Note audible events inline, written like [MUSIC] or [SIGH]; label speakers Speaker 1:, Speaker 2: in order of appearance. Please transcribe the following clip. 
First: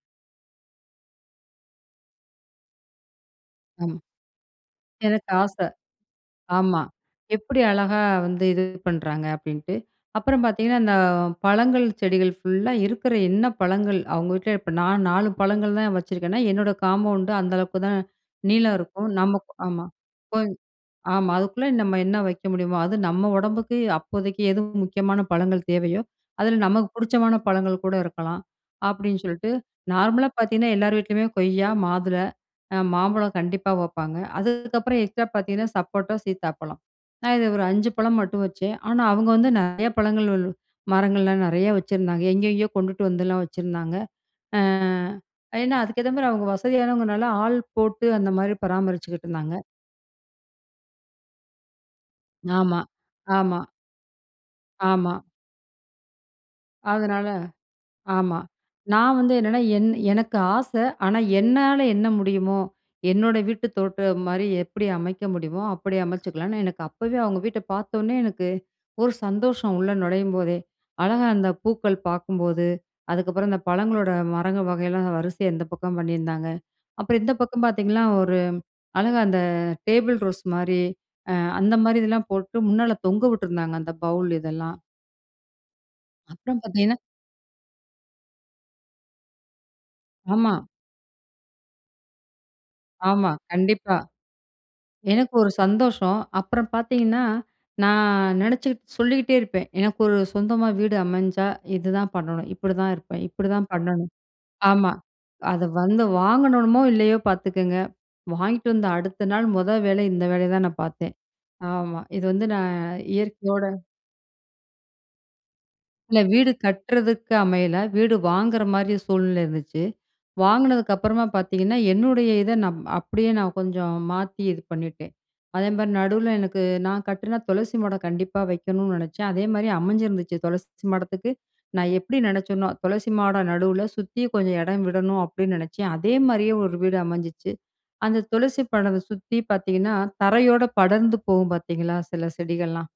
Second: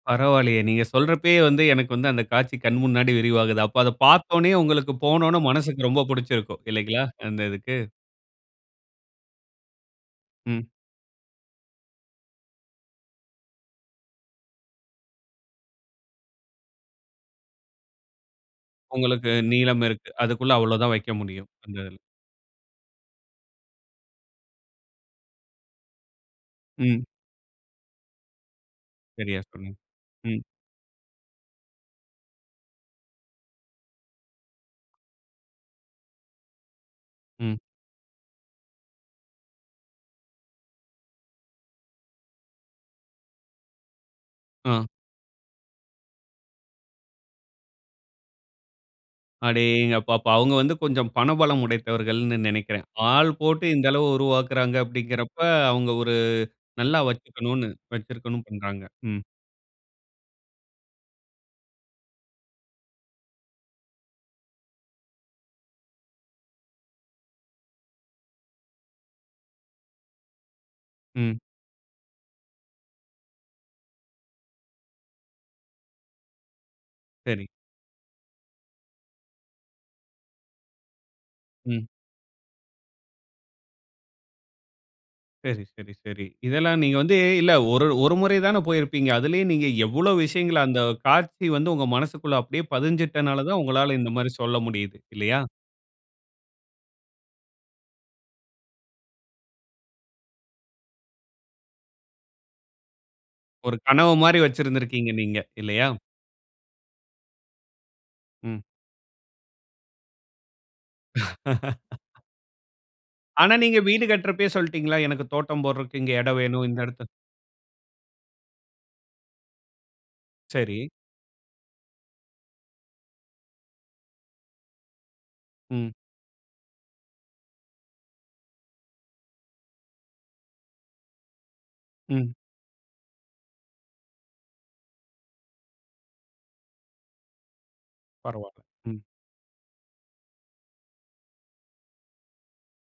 Speaker 1: பரவால்லயே. நீங்க சொல்றப்பயே வந்து, எனக்கு வந்து, அந்த காட்சி கண் முன்னாடி விரிவாகுது. அப்ப அத
Speaker 2: ஆமா.
Speaker 1: பார்த்தோனயே, உங்களுக்கு
Speaker 2: எனக்கு
Speaker 1: போனோன,
Speaker 2: ஆச.
Speaker 1: மனசுக்கு ரொம்ப புடிச்சுருக்கும்.
Speaker 2: ஆமா.
Speaker 1: இல்லைங்களா? அந்த
Speaker 2: எப்படி
Speaker 1: இதுக்கு.
Speaker 2: அழகா வந்து இது பண்றாங்க அப்படின்ட்டு. அப்புறம்
Speaker 1: ம்.
Speaker 2: பாத்தீங்கன்னா இந்த பழங்கள், செடிகள் ஃபுல்லா இருக்குற என்ன பழங்கள். அவங்க வீட்ல இப்ப நான் 4 பழங்கள் தான் வச்சுருக்கேன்னா, என்னோட காம்பவுண்ட்டு அந்த அளவுக்குதான் நீளம் இருக்கும்.
Speaker 1: உங்களுக்கு
Speaker 2: நமக்கு
Speaker 1: நீளம்
Speaker 2: ஆமா.
Speaker 1: இருக்கு.
Speaker 2: கொஞ்
Speaker 1: அதுக்குள்ள அவ்வளவு தான் வெக்க
Speaker 2: ஆமா.
Speaker 1: முடியும்.
Speaker 2: அதுக்குள்ள
Speaker 1: அந்த
Speaker 2: நம்ம
Speaker 1: இதுல.
Speaker 2: என்ன வெக்க முடியுமோ. அது நம்ம உடம்புக்கு அப்போதைக்கு எது முக்கியமான பழங்கள் தேவையோ, அதில நமக்கு
Speaker 1: ம்.
Speaker 2: புடிச்சமான பழங்கள் கூட இருக்கலாம், அப்படின்னு
Speaker 1: சரியா
Speaker 2: சொல்லிட்டு,
Speaker 1: சொன்னி
Speaker 2: நார்மலா
Speaker 1: ம்.
Speaker 2: பாத்தீங்கன்னா எல்லார் வீட்லயுமே கொய்யா, மாதுளை, அ மாம்பழம் கண்டிப்பா வெப்பாங்க. அதுக்கப்புறம் எக்ஸ்ட்ரா பாத்தீங்கன்னா சப்போட்டா, சீத்தாப்பழம். நான் இத
Speaker 1: ம்.
Speaker 2: ஒரு 5 பழம் மட்டும் வச்சேன். ஆனா அவங்க வந்து நெறையா பழங்கள், மரங்கள்லாம் நெறையா வச்சுருந்தாங்க. எங்கங்கேயோ கொண்டுட்டு வந்துலாம் வச்சுருந்தாங்க. அ.
Speaker 1: அ.
Speaker 2: ஏன்னா அதுக்கேத்த மாரி அவங்க வசதியானவங்க, நல்லா ஆள் போட்டு அந்த மாரி பராமரிச்சுக்கிட்டுருந்தாங்க.
Speaker 1: அடேங்கப்பா! அவங்க வந்து கொஞ்சம் பணபலம் உடைந்தவர்கள்ன்னு
Speaker 2: ஆமா.
Speaker 1: நினைக்கிறேன். ஆள்
Speaker 2: ஆமா.
Speaker 1: போட்டு இந்த அளவு உருவாக்குகிறாங்க
Speaker 2: ஆமா.
Speaker 1: அப்படிங்கிறப்ப, அவங்க ஒரு நல்லா
Speaker 2: அதனால
Speaker 1: வெச்சுக்கணும்ன்னு
Speaker 2: ஆமா.
Speaker 1: வச்சுருக்கணும்ன்னு பண்றாங்க.
Speaker 2: நான்
Speaker 1: ம்.
Speaker 2: வந்து என்னன்னா, என் எனக்கு ஆச. ஆனா என்னால என்ன முடியுமோ, என்னோட வீட்டு தோட்டம் மாரி எப்படி அமைக்க முடியுமோ, அப்படி அமைச்சுக்கலான்னு எனக்கு அப்பவே. அவங்க வீட்ட பார்த்தோனயே எனக்கு ஒரு சந்தோஷம் உள்ள நுழையும்போதே! அழகா
Speaker 1: ம்.
Speaker 2: அந்த பூக்கள் பார்க்கும்போது, அதுக்கப்புறம் அந்த பழங்களோட மரங்கள் வகையெல்லாம் வரிசையா இந்த பக்கம் பண்ணிருந்தாங்க அப்புறம் இந்த
Speaker 1: சரி.
Speaker 2: பக்கம் பார்த்தீங்கன்னா, ஒரு அழகா அந்த டேபிள் ரோஸ் மாரி அ அந்த
Speaker 1: ம்.
Speaker 2: மாரி இதெல்லாம் போட்டு முன்னால தொங்க வுட்ருந்தாங்க. அந்த பௌல் இதெல்லாம்.
Speaker 1: சரி, சரி, சரி.
Speaker 2: அப்புறம்
Speaker 1: இதெல்லாம் நீங்க
Speaker 2: பாத்தீங்கன்னா
Speaker 1: வந்து இல்ல ஒரு ஒரு முறை தானே போயிருப்பீங்க. அதிலயே நீங்க எவ்ளோ
Speaker 2: ஆமா.
Speaker 1: விஷயங்கள அந்த காட்சி வந்து உங்க மனசுகுள்ள அப்படியே
Speaker 2: ஆமா.
Speaker 1: பதிஞ்சுட்டனால தான்
Speaker 2: கண்டிப்பா.
Speaker 1: உங்களால இந்த மாரி சொல்ல முடியுது.
Speaker 2: எனக்கு
Speaker 1: இல்லையா?
Speaker 2: ஒரு சந்தோஷம் அப்புறம் பார்த்தீங்கன்னா, நான் நினைச்சி. சொல்லிகிட்டே இருப்பேன். எனக்கு ஒரு சொந்தமா வீடு அமைஞ்சா, இதுதான் பண்ணணும். இப்படிதான் இருப்பேன். இப்படிதான்
Speaker 1: ஒரு
Speaker 2: பண்ணணும்.
Speaker 1: கனவு மாரி
Speaker 2: ஆமா.
Speaker 1: வெச்சுருந்திருக்கீங்க நீங்க?
Speaker 2: அத
Speaker 1: இல்லையா?
Speaker 2: வந்து வாங்கணுமோ இல்லையோ பார்த்துக்கங்க.
Speaker 1: ம்.
Speaker 2: வாங்கிட்டு வந்து அடுத்த நாள் மொத வேலை இந்த வேலைய தான் நான் பார்த்தேன். ஆமா.
Speaker 1: [LAUGHS]
Speaker 2: இது வந்து நான்
Speaker 1: ஆனா
Speaker 2: இயற்கையோட
Speaker 1: நீங்க வீடு கட்டுறப்பயே சொல்லீட்டீங்களா? எனக்கு தோட்டம் போடுறக்கு இங்க
Speaker 2: இல்ல
Speaker 1: இடம்
Speaker 2: வீடு
Speaker 1: வேணும். இந்த இடத்த
Speaker 2: கட்டுறதுக்கு அமையல, வீடு வாங்குற மாரி சூழ்நிலை இருந்துச்சு.
Speaker 1: சரி.
Speaker 2: வாங்கினதுக்கு அப்புறமா பார்த்தீங்கன்னா, என்னுடைய இத நான். அப்படியே நான் கொஞ்சம் மாத்தி இது பண்ணிட்டேன்.
Speaker 1: ம்.
Speaker 2: அதேமாரி நடுவுல எனக்கு நான் கட்டினா துளசி மாடம் கண்டிப்பா வெக்கணும்ன்னு நினச்சேன். அதே மாரி அமைஞ்சிருந்துச்சு, துளசி மாடத்துக்கு நான் எப்படி
Speaker 1: ம்.
Speaker 2: நினைச்சேனோ, துளசி மாடம் நடுவுல சுத்தி கொஞ்சம் இடம் விடணும், அப்படின்னு நினைச்சேன். அதே மாரியே ஒரு வீடு அமைஞ்சிச்சு. அந்த
Speaker 1: பரவால்ல.
Speaker 2: துளசி
Speaker 1: ம்.
Speaker 2: மாடத்த சுத்தி பார்த்தீங்கன்னா, தரையோட படர்ந்து போகும் பார்த்தீங்களா? சில செடிகள்லாம்.